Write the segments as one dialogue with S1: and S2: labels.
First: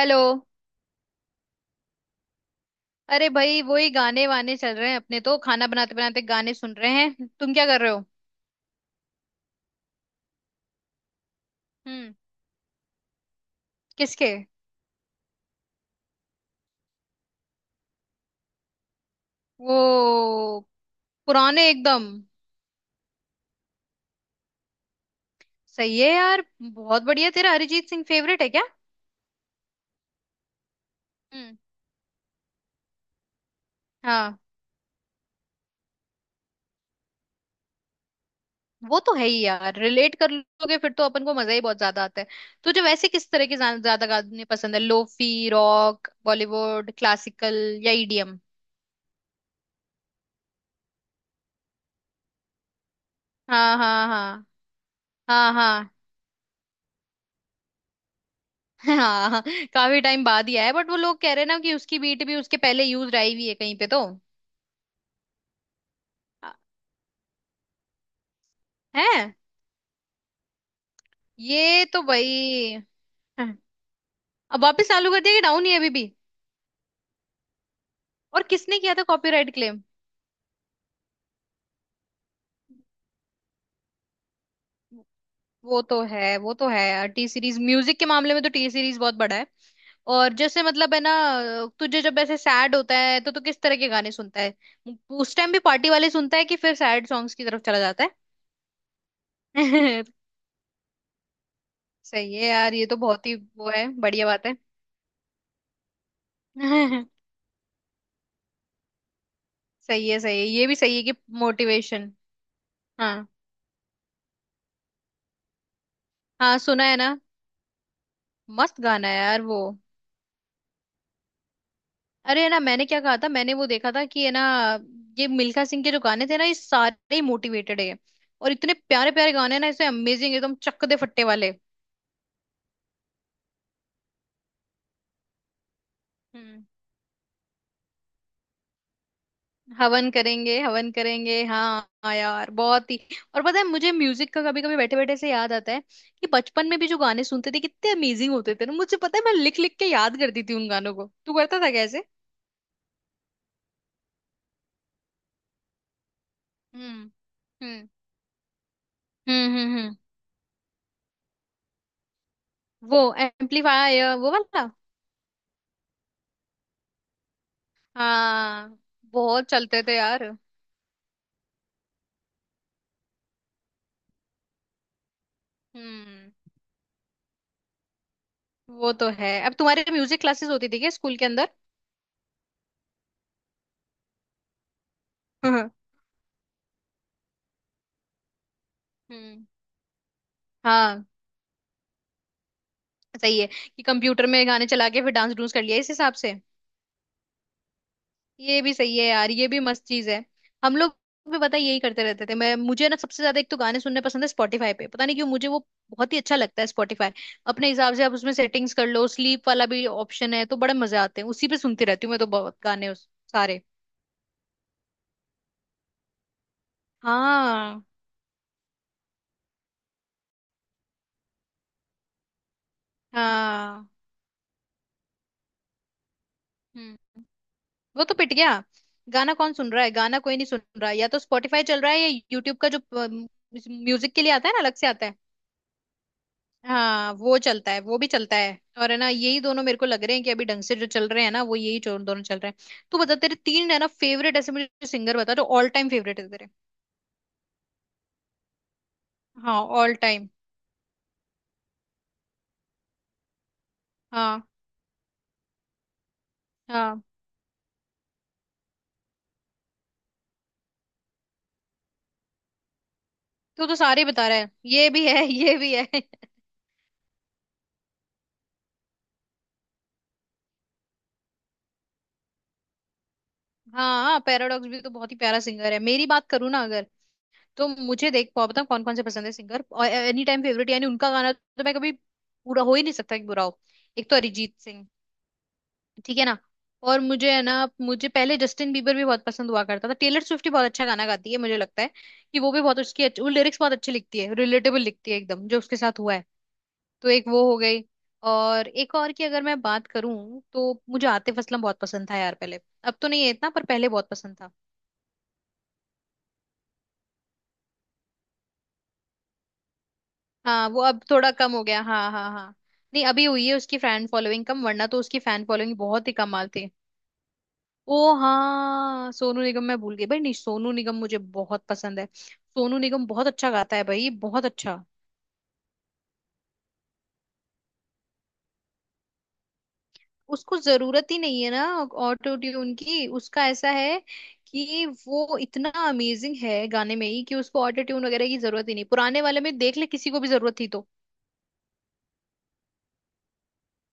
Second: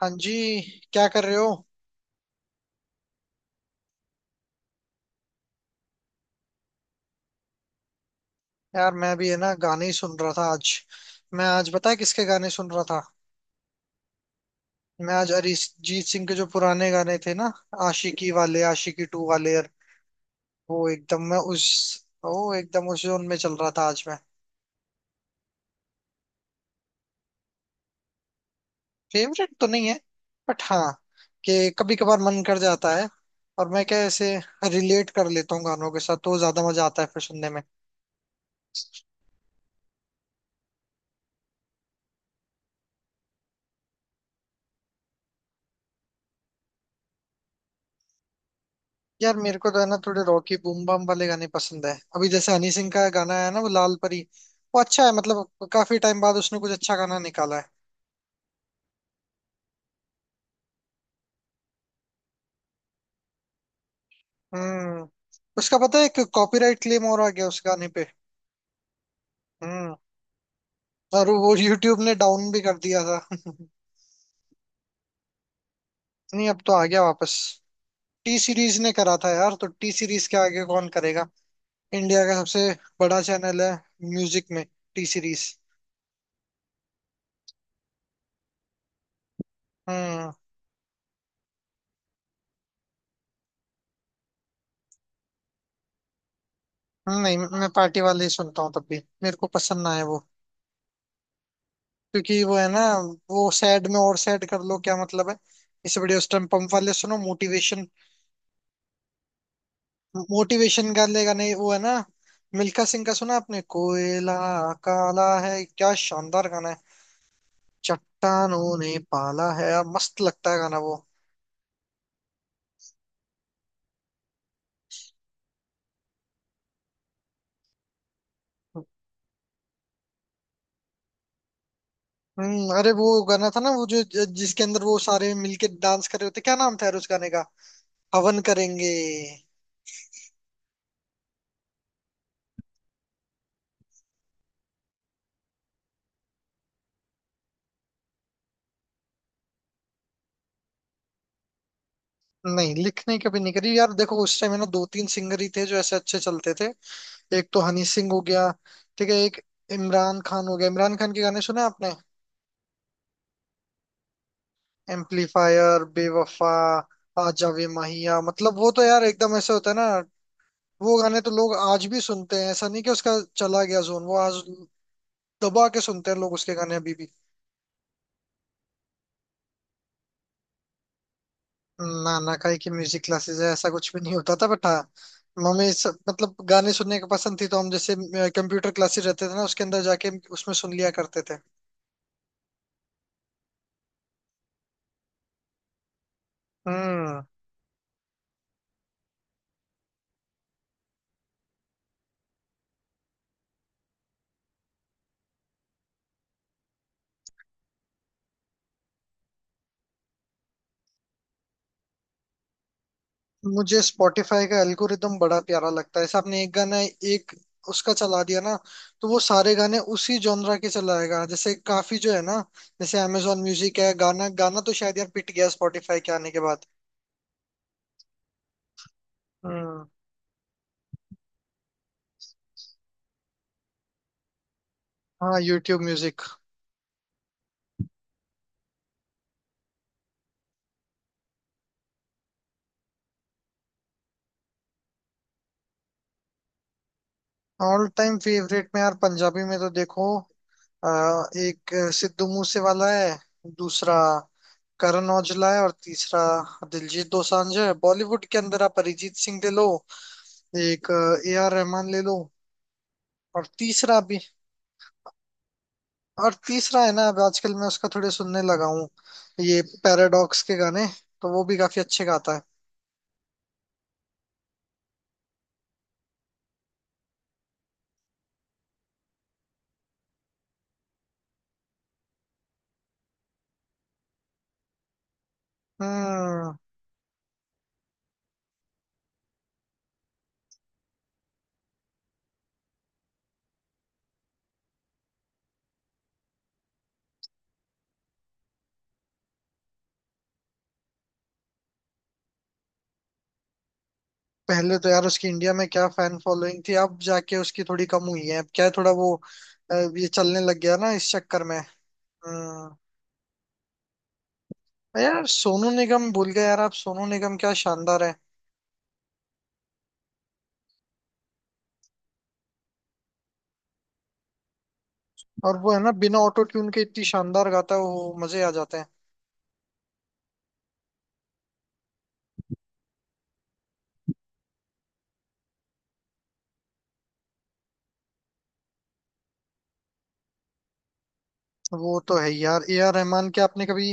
S1: हाँ जी। क्या कर रहे हो?
S2: अरे भाई वही गाने वाने चल रहे हैं, अपने तो खाना बनाते बनाते गाने सुन रहे हैं। तुम क्या कर रहे हो?
S1: यार, मैं भी है ना गाने ही सुन रहा था आज। मैं आज पता है
S2: हम्म।
S1: किसके गाने सुन रहा था?
S2: किसके?
S1: मैं आज अरिजीत सिंह के जो पुराने गाने थे ना, आशिकी वाले, आशिकी टू वाले यार।
S2: वो
S1: वो एकदम मैं उस
S2: पुराने एकदम।
S1: वो एकदम उस जोन में चल रहा था आज मैं।
S2: सही है यार, बहुत बढ़िया। तेरा अरिजीत सिंह फेवरेट है क्या?
S1: फेवरेट तो नहीं है, बट हाँ,
S2: हम्म।
S1: कि कभी कभार मन कर जाता है। और मैं क्या ऐसे
S2: हाँ।
S1: रिलेट कर लेता हूँ गानों के साथ, तो ज्यादा मजा आता है फिर सुनने में।
S2: वो तो है ही यार, रिलेट कर लोगे फिर तो अपन को मजा ही बहुत ज्यादा आता है। तुझे वैसे किस तरह के ज्यादा गाने पसंद है? लोफी, रॉक, बॉलीवुड, क्लासिकल या ईडीएम?
S1: यार, मेरे को तो है ना थोड़े रॉकी बूम बम वाले गाने पसंद है। अभी जैसे हनी सिंह का गाना है ना, वो
S2: हाँ
S1: लाल
S2: हाँ
S1: परी।
S2: हाँ।
S1: वो अच्छा है,
S2: हाँ
S1: मतलब
S2: हाँ
S1: काफी टाइम बाद उसने कुछ अच्छा गाना निकाला है।
S2: हाँ। काफी टाइम बाद ही आया, बट वो लोग कह रहे हैं ना कि उसकी बीट भी उसके पहले यूज आई हुई है कहीं पे तो।
S1: हम्म। उसका पता है, एक
S2: अ-
S1: कॉपीराइट क्लेम और आ गया उस गाने पे।
S2: है?
S1: हम्म। और वो
S2: ये
S1: यूट्यूब
S2: तो
S1: ने डाउन भी
S2: भाई।
S1: कर दिया था।
S2: हाँ। अब वापस चालू कर दिया कि डाउन ही है अभी भी?
S1: नहीं, अब तो आ गया वापस। टी
S2: और किसने
S1: सीरीज ने
S2: किया था
S1: करा था
S2: कॉपीराइट
S1: यार, तो
S2: क्लेम?
S1: टी सीरीज के आगे कौन करेगा। इंडिया का सबसे बड़ा चैनल है म्यूजिक में, टी सीरीज।
S2: वो तो है, वो तो है। टी सीरीज म्यूजिक के मामले में तो टी सीरीज बहुत बड़ा है।
S1: हम्म।
S2: और जैसे मतलब है ना, तुझे जब ऐसे सैड होता है तो तू किस तरह के गाने सुनता है? उस टाइम भी पार्टी वाले सुनता है कि फिर सैड सॉन्ग्स
S1: नहीं,
S2: की तरफ
S1: मैं
S2: चला
S1: पार्टी
S2: जाता
S1: वाले ही सुनता हूँ तब भी, मेरे को पसंद ना है
S2: है?
S1: वो।
S2: सही
S1: क्योंकि
S2: है
S1: वो है
S2: यार,
S1: ना,
S2: ये तो बहुत ही
S1: वो
S2: वो
S1: सैड
S2: है,
S1: में और
S2: बढ़िया बात
S1: सैड कर लो, क्या मतलब है। इससे बढ़िया उस टाइम पंप वाले
S2: है।
S1: सुनो, मोटिवेशन।
S2: सही है, सही है, ये भी
S1: मोटिवेशन
S2: सही है
S1: का
S2: कि
S1: लेगा नहीं वो है ना।
S2: मोटिवेशन।
S1: मिल्खा सिंह का
S2: हाँ।
S1: सुना आपने, कोयला काला है? क्या शानदार
S2: हाँ
S1: गाना है।
S2: सुना है ना।
S1: चट्टानों
S2: मस्त
S1: ने
S2: गाना है यार
S1: पाला
S2: वो।
S1: है यार, मस्त लगता है गाना वो।
S2: अरे है ना, मैंने क्या कहा था, मैंने वो देखा था कि है ना, ये मिल्खा सिंह के जो गाने थे ना ये सारे मोटिवेटेड है। और इतने प्यारे प्यारे गाने हैं ना इसमें, अमेजिंग, एकदम चक दे फट्टे वाले।
S1: हम्म। अरे वो गाना था ना, वो जो जिसके अंदर वो सारे मिलके डांस कर रहे होते, क्या
S2: हम्म।
S1: नाम था यार उस गाने का? हवन करेंगे।
S2: हवन करेंगे, हवन करेंगे। हाँ हाँ यार, बहुत ही। और पता है, मुझे म्यूजिक का कभी कभी बैठे बैठे से याद आता है कि बचपन में भी जो गाने सुनते थे कितने अमेजिंग होते थे ना। मुझे पता है, मैं लिख लिख के याद करती थी उन गानों को। तू करता था कैसे?
S1: नहीं, लिखने कभी नहीं करी यार। देखो उस टाइम है ना, दो तीन सिंगर ही थे जो ऐसे अच्छे चलते थे।
S2: हम्म।
S1: एक तो हनी
S2: हम्म
S1: सिंह हो गया। ठीक है, एक
S2: हम्म। हम्म।
S1: इमरान खान हो गया। इमरान खान के गाने सुने आपने?
S2: वो एम्पलीफायर, वो वाला।
S1: एम्पलीफायर, बेवफा, आजा वे माहिया, मतलब वो
S2: हाँ,
S1: तो यार एकदम
S2: बहुत
S1: ऐसे होता है
S2: चलते
S1: ना।
S2: थे यार।
S1: वो गाने तो लोग आज भी सुनते हैं, ऐसा नहीं कि उसका चला गया जोन वो आज। दबा के सुनते हैं
S2: हम्म।
S1: लोग उसके गाने अभी भी।
S2: वो तो है। अब तुम्हारे म्यूजिक क्लासेस होती थी क्या स्कूल के अंदर?
S1: नाना का की म्यूजिक क्लासेस है ऐसा कुछ भी नहीं होता था, बट हाँ।
S2: हाँ।
S1: हमें सब मतलब गाने सुनने की पसंद थी, तो हम जैसे कंप्यूटर क्लासेस रहते थे ना,
S2: हम्म।
S1: उसके अंदर जाके उसमें सुन लिया
S2: हाँ।
S1: करते थे।
S2: सही है, कि कंप्यूटर में गाने चला के फिर डांस डूंस कर लिया इस हिसाब से।
S1: हम्म।
S2: ये भी सही है यार, ये भी मस्त चीज है। हम लोग भी पता है यही करते रहते थे। मैं, मुझे ना सबसे ज्यादा एक तो गाने सुनने पसंद है। स्पॉटिफाई पे पता नहीं क्यों मुझे वो बहुत ही अच्छा लगता है, स्पॉटिफाई। अपने हिसाब से आप उसमें सेटिंग्स कर लो, स्लीप वाला भी ऑप्शन है, तो बड़े मजे आते हैं। उसी पे सुनती रहती हूँ मैं तो बहुत गाने, सारे।
S1: मुझे स्पॉटिफाई का एल्गोरिदम बड़ा प्यारा लगता है। जैसे आपने एक गाना, एक
S2: हाँ।
S1: उसका चला दिया ना, तो वो सारे गाने उसी जॉनरा के चलाएगा, जैसे काफी जो है ना। जैसे अमेजोन म्यूजिक
S2: हाँ।
S1: है, गाना, गाना तो शायद यार पिट गया स्पॉटिफाई के आने के बाद।
S2: हम्म। वो तो पिट गया। गाना कौन सुन रहा
S1: हम्म।
S2: है, गाना कोई नहीं सुन रहा। या तो स्पॉटिफाई चल रहा है या यूट्यूब का जो म्यूजिक के लिए आता है ना अलग से आता है।
S1: हाँ, यूट्यूब म्यूजिक।
S2: हाँ, वो चलता है, वो भी चलता है। और है ना, यही दोनों मेरे को लग रहे हैं कि अभी ढंग से जो चल रहे हैं ना वो यही जो दोनों चल रहे हैं। तू बता, तेरे तीन है ना फेवरेट ऐसे, मुझे सिंगर बता जो ऑल टाइम फेवरेट है तेरे।
S1: ऑल टाइम फेवरेट में यार, पंजाबी में
S2: हाँ,
S1: तो
S2: ऑल
S1: देखो,
S2: टाइम।
S1: आ, एक सिद्धू मूसे वाला है। दूसरा
S2: हाँ।
S1: करण औजला है, और तीसरा
S2: हाँ।
S1: दिलजीत दोसांझ है। बॉलीवुड के अंदर आप अरिजीत सिंह ले लो। एक ए आर रहमान ले लो। और
S2: तू तो
S1: तीसरा
S2: सारे
S1: भी,
S2: बता रहा है, ये भी है ये भी है
S1: और तीसरा है ना, अब आजकल मैं उसका थोड़े सुनने लगा हूँ, ये पैराडॉक्स के गाने, तो वो भी काफी अच्छे गाता है।
S2: हाँ, पैराडॉक्स भी तो बहुत ही प्यारा सिंगर है। मेरी बात करूँ ना अगर, तो मुझे देख, पाओ बता कौन कौन से पसंद है सिंगर और एनी टाइम फेवरेट यानी उनका गाना तो मैं कभी पूरा हो ही नहीं सकता कि बुरा हो। एक तो अरिजीत सिंह। ठीक है ना।
S1: हम्म।
S2: और मुझे है ना, मुझे पहले जस्टिन बीबर भी बहुत पसंद हुआ करता था। टेलर स्विफ्ट भी बहुत अच्छा गाना गाती है, मुझे लगता है कि वो भी बहुत, उसकी अच्छी वो लिरिक्स बहुत अच्छी लिखती है, रिलेटेबल लिखती है एकदम जो उसके साथ हुआ है। तो एक वो हो गई। और एक और की अगर मैं बात करूं तो मुझे आतिफ असलम बहुत पसंद था यार पहले। अब तो नहीं है इतना, पर पहले बहुत पसंद था।
S1: पहले तो यार उसकी इंडिया में क्या फैन फॉलोइंग थी। अब जाके उसकी थोड़ी कम हुई है। अब क्या है थोड़ा वो, ये चलने लग
S2: हाँ,
S1: गया
S2: वो
S1: ना
S2: अब
S1: इस
S2: थोड़ा
S1: चक्कर
S2: कम
S1: में।
S2: हो गया। हाँ हाँ हाँ।
S1: हम्म।
S2: नहीं, अभी हुई है उसकी फैन फॉलोइंग कम, वरना तो उसकी
S1: यार
S2: फैन
S1: सोनू
S2: फॉलोइंग
S1: निगम
S2: बहुत ही
S1: भूल गए
S2: कमाल
S1: यार
S2: थी।
S1: आप। सोनू निगम क्या
S2: ओ
S1: शानदार है।
S2: हाँ, सोनू निगम मैं भूल गई भाई। नहीं सोनू निगम मुझे बहुत पसंद है। सोनू निगम बहुत अच्छा गाता है भाई, बहुत अच्छा।
S1: और वो है ना, बिना ऑटो ट्यून के इतनी शानदार गाता है वो, मजे आ जाते हैं।
S2: उसको जरूरत ही नहीं है ना, ऑटो ट्यून की। उसका ऐसा है कि वो इतना अमेजिंग है गाने में ही कि उसको ऑटो ट्यून वगैरह की जरूरत ही नहीं। पुराने वाले में देख ले, किसी को भी जरूरत थी तो?
S1: वो तो है यार।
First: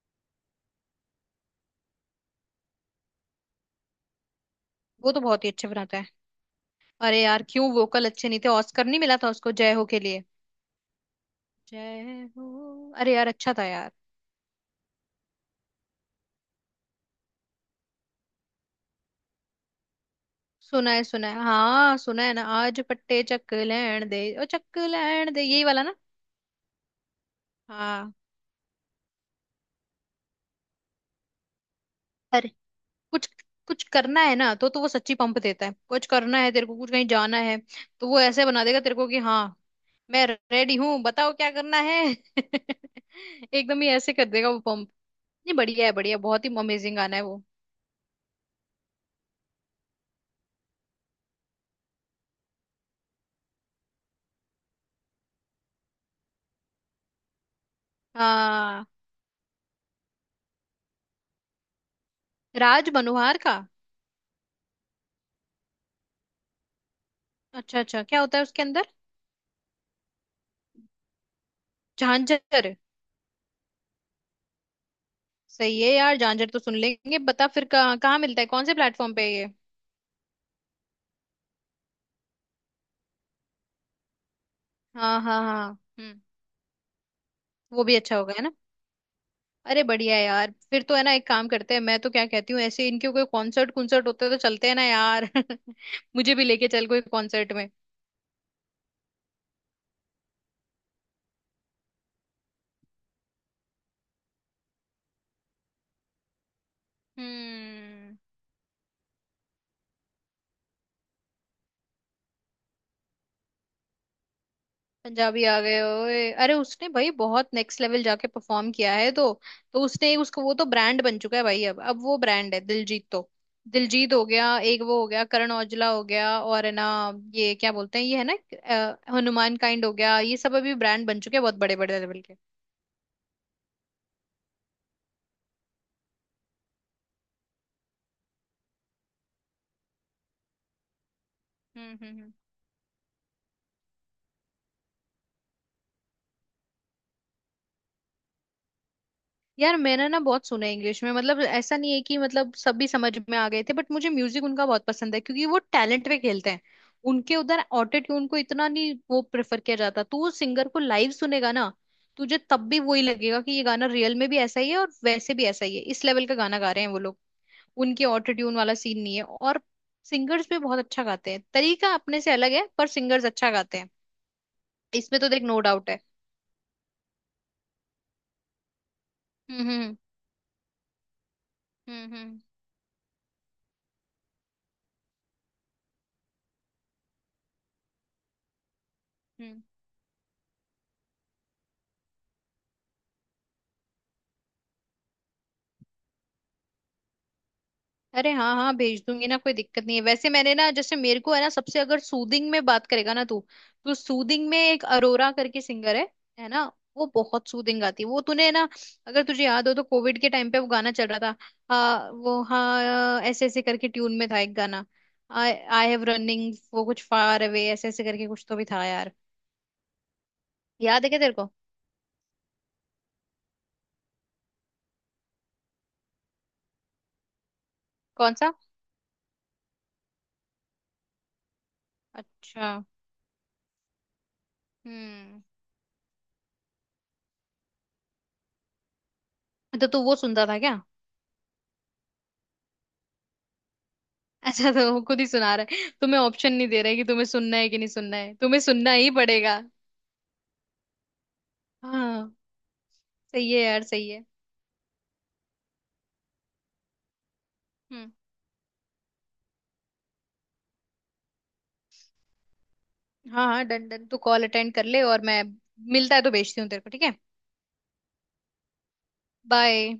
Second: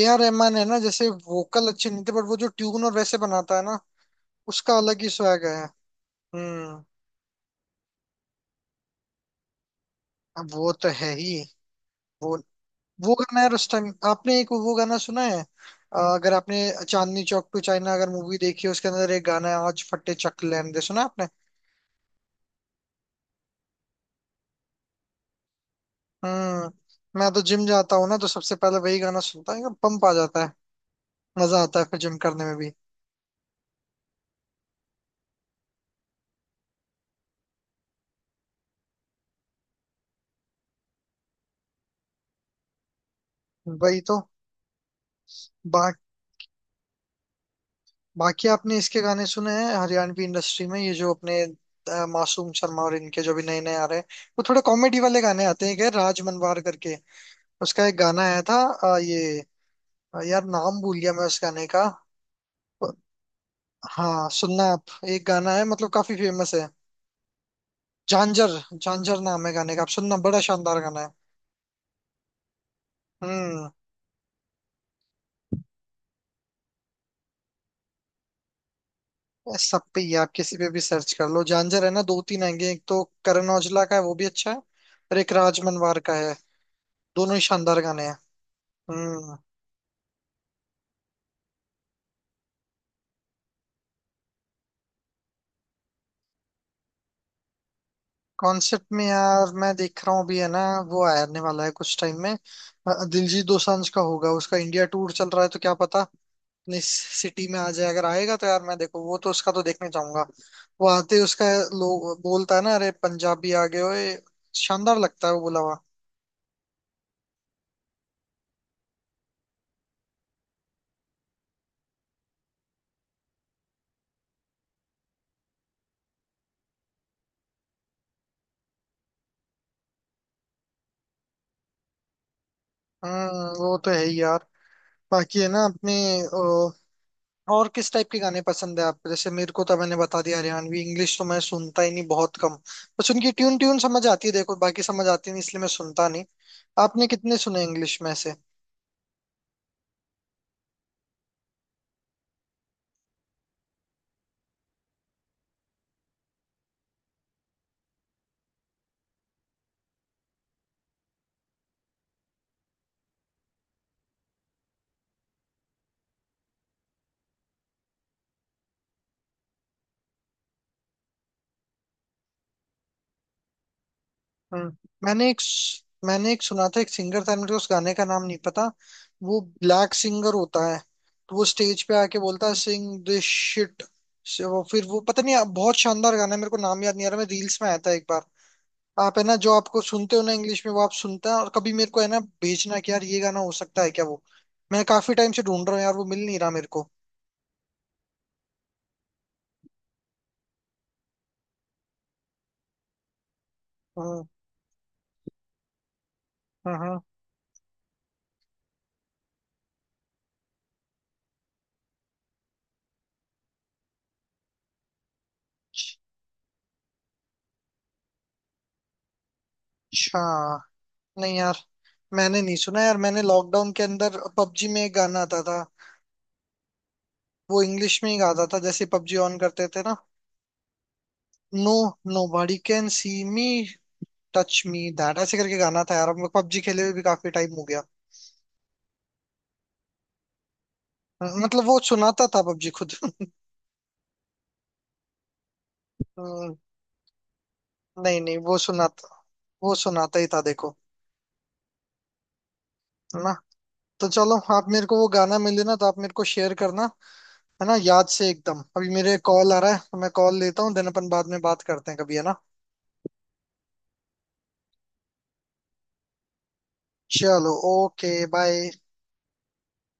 S1: ए आर रहमान है ना, जैसे वोकल अच्छे नहीं थे, बट वो जो ट्यून और वैसे बनाता है ना, उसका अलग ही
S2: वो तो बहुत
S1: स्वैग
S2: ही
S1: है।
S2: अच्छे बनाता है।
S1: हम्म।
S2: अरे यार क्यों वोकल अच्छे नहीं थे, ऑस्कर नहीं मिला था उसको जय हो के लिए?
S1: अब वो तो है ही।
S2: जय
S1: वो
S2: हो,
S1: वो
S2: अरे यार
S1: गाना यार
S2: अच्छा था
S1: उस
S2: यार।
S1: टाइम आपने एक, वो गाना सुना है अगर आपने, चांदनी चौक टू चाइना अगर मूवी देखी है, उसके अंदर एक गाना है, आज फटे चक दे,
S2: सुना
S1: सुना
S2: है
S1: है आपने?
S2: सुना है, हाँ सुना है ना। आज पट्टे चक लैण दे, ओ चक लैण दे, यही वाला ना।
S1: हम्म। मैं तो जिम जाता हूँ
S2: हाँ।
S1: ना, तो सबसे पहले वही गाना सुनता है, पंप आ जाता है। मजा आता है फिर जिम करने
S2: अरे,
S1: में भी।
S2: कुछ कुछ करना है ना तो वो सच्ची पंप देता है। कुछ करना है तेरे को, कुछ कहीं जाना है, तो वो ऐसे बना देगा तेरे को कि हाँ मैं रेडी हूँ, बताओ क्या करना है एकदम ही
S1: वही
S2: ऐसे
S1: तो।
S2: कर देगा वो, पंप। नहीं, बढ़िया है, बढ़िया। बहुत ही अमेजिंग गाना है वो।
S1: बाकी आपने इसके गाने सुने हैं हरियाणवी इंडस्ट्री में? ये जो अपने मासूम शर्मा और इनके जो भी नए नए आ रहे हैं, वो थोड़े कॉमेडी वाले गाने आते हैं क्या, राज मनवार करके। उसका एक गाना आया था,
S2: हाँ,
S1: ये यार नाम भूल गया मैं उस गाने का।
S2: राज मनोहार का?
S1: हाँ, सुनना आप, एक गाना है मतलब काफी फेमस है।
S2: अच्छा अच्छा, क्या होता है
S1: झांझर,
S2: उसके अंदर?
S1: झांझर नाम है गाने का। आप सुनना, बड़ा शानदार गाना है।
S2: झांझर।
S1: हम्म।
S2: सही है यार, झांझर तो सुन लेंगे। बता फिर कहाँ कहाँ मिलता है, कौन से प्लेटफॉर्म पे है ये?
S1: सब पे ही है, आप किसी पे भी सर्च कर लो झांझर, है ना, दो तीन आएंगे। एक तो करण औजला का है, वो भी अच्छा है, और
S2: हाँ
S1: एक
S2: हाँ
S1: राज
S2: हाँ।
S1: मनवार का
S2: हम्म।
S1: है। दोनों ही शानदार
S2: वो भी
S1: गाने हैं।
S2: अच्छा होगा है ना।
S1: हम्म।
S2: अरे बढ़िया है यार, फिर तो है ना एक काम करते हैं, मैं तो क्या कहती हूँ ऐसे, इनके कोई कॉन्सर्ट कुंसर्ट होते हैं तो चलते हैं ना यार मुझे भी लेके चल कोई कॉन्सर्ट में।
S1: कॉन्सेप्ट में यार, मैं देख रहा हूँ अभी है ना, वो आने वाला है कुछ टाइम में, दिलजीत दोसांझ का होगा। उसका इंडिया टूर चल रहा है, तो क्या पता अपनी सिटी में आ जाए। अगर
S2: हम्म।
S1: आएगा तो यार मैं देखो, वो तो उसका तो देखने चाहूंगा। वो आते ही उसका लोग बोलता है ना, अरे पंजाबी आ गए ओए, शानदार लगता है वो
S2: पंजाबी आ गए
S1: बुलावा।
S2: ओए। अरे उसने भाई बहुत नेक्स्ट लेवल जाके परफॉर्म किया है, तो उसने उसको, वो तो ब्रांड बन चुका है भाई। अब वो ब्रांड है दिलजीत तो। दिलजीत हो गया एक, वो हो गया करण औजला हो गया, और है ना, ये क्या बोलते हैं ये है ना, हनुमान काइंड हो गया। ये सब अभी ब्रांड बन चुके हैं बहुत बड़े बड़े लेवल के।
S1: हम्म। वो तो है ही यार। बाकी है ना अपने, और किस टाइप के गाने पसंद है आपको? जैसे मेरे को तो मैंने बता दिया, हरियाणवी। इंग्लिश तो मैं सुनता ही
S2: हम्म
S1: नहीं,
S2: हम्म हम्म।
S1: बहुत कम। बस उनकी ट्यून, ट्यून समझ आती है देखो, बाकी समझ आती नहीं, इसलिए मैं सुनता नहीं। आपने कितने सुने इंग्लिश में से?
S2: यार मैंने ना बहुत सुना है इंग्लिश में, मतलब ऐसा नहीं है कि मतलब सभी समझ में आ गए थे, बट मुझे म्यूजिक उनका बहुत पसंद है क्योंकि वो टैलेंट पे खेलते हैं। उनके उधर ऑटो ट्यून को इतना नहीं वो प्रेफर किया जाता। तू उस सिंगर को लाइव सुनेगा ना, तुझे तब भी वही लगेगा कि ये गाना रियल में भी ऐसा ही है और वैसे भी ऐसा ही है। इस लेवल का गाना गा रहे हैं वो लोग, उनके ऑटो ट्यून वाला सीन नहीं है। और सिंगर्स भी बहुत अच्छा गाते हैं, तरीका अपने से अलग है पर सिंगर्स अच्छा गाते हैं।
S1: हम्म।
S2: इसमें
S1: मैंने
S2: तो
S1: एक
S2: देख नो डाउट है।
S1: मैंने एक सुना था, एक सिंगर था, मुझे उस गाने का नाम नहीं पता। वो ब्लैक
S2: हम्म।
S1: सिंगर होता है। तो वो स्टेज पे आके
S2: हम्म।
S1: बोलता है, सिंग दिस शिट। वो फिर वो, पता नहीं, बहुत शानदार गाना है, मेरे को नाम याद नहीं आ रहा। मैं रील्स में आया था एक बार। आप है ना, जो
S2: हम्म।
S1: आपको सुनते हो ना इंग्लिश में, वो आप सुनता है, और कभी मेरे को है ना भेजना कि यार, ये गाना हो सकता है क्या वो। मैं काफी टाइम से ढूंढ रहा हूँ यार, वो मिल नहीं रहा मेरे को।
S2: अरे हाँ हाँ, भेज दूंगी ना, कोई दिक्कत नहीं है। वैसे मैंने ना, जैसे मेरे को है ना सबसे अगर सूदिंग में बात करेगा ना तू, तो
S1: हम्म।
S2: सूदिंग में एक अरोरा करके सिंगर है ना।
S1: हम्म। हम्म।
S2: वो बहुत सूदिंग गाती है। वो तूने ना, अगर तुझे याद हो तो कोविड के टाइम पे वो गाना चल रहा था, वो हाँ ऐसे ऐसे करके ट्यून में था एक गाना। आई आई हैव रनिंग वो कुछ फार अवे, ऐसे ऐसे करके कुछ तो भी था यार।
S1: अच्छा,
S2: याद है क्या तेरे
S1: नहीं
S2: को?
S1: यार, मैंने नहीं सुना यार। मैंने लॉकडाउन के अंदर पबजी में एक गाना आता था। वो इंग्लिश में ही
S2: कौन
S1: गाता
S2: सा?
S1: था, जैसे पबजी ऑन करते थे ना। नो, नो बॉडी
S2: अच्छा।
S1: Can see me, touch me that ऐसे
S2: हम्म।
S1: करके गाना था यार। अब पबजी खेले हुए भी काफी टाइम हो गया।
S2: तो तू वो सुनता था क्या?
S1: मतलब वो सुनाता था पबजी खुद।
S2: अच्छा, तो वो खुद ही सुना रहा है, तुम्हें ऑप्शन
S1: हम्म,
S2: नहीं दे रहा है कि तुम्हें सुनना है कि नहीं सुनना
S1: नहीं,
S2: है,
S1: नहीं, वो
S2: तुम्हें सुनना
S1: सुनाता
S2: ही पड़ेगा।
S1: वो सुनाता ही था देखो,
S2: हाँ।
S1: है ना।
S2: सही है यार,
S1: तो
S2: सही है।
S1: चलो, आप मेरे को वो गाना मिले ना तो आप मेरे को शेयर करना, है ना, याद
S2: हम्म।
S1: से एकदम। अभी मेरे कॉल आ रहा है, तो मैं कॉल लेता हूँ, देन अपन बाद में बात करते हैं कभी, है ना।
S2: हाँ हाँ डन डन, तू कॉल अटेंड कर ले, और मैं मिलता है तो भेजती हूँ तेरे को, ठीक है।
S1: चलो, ओके, बाय।
S2: बाय।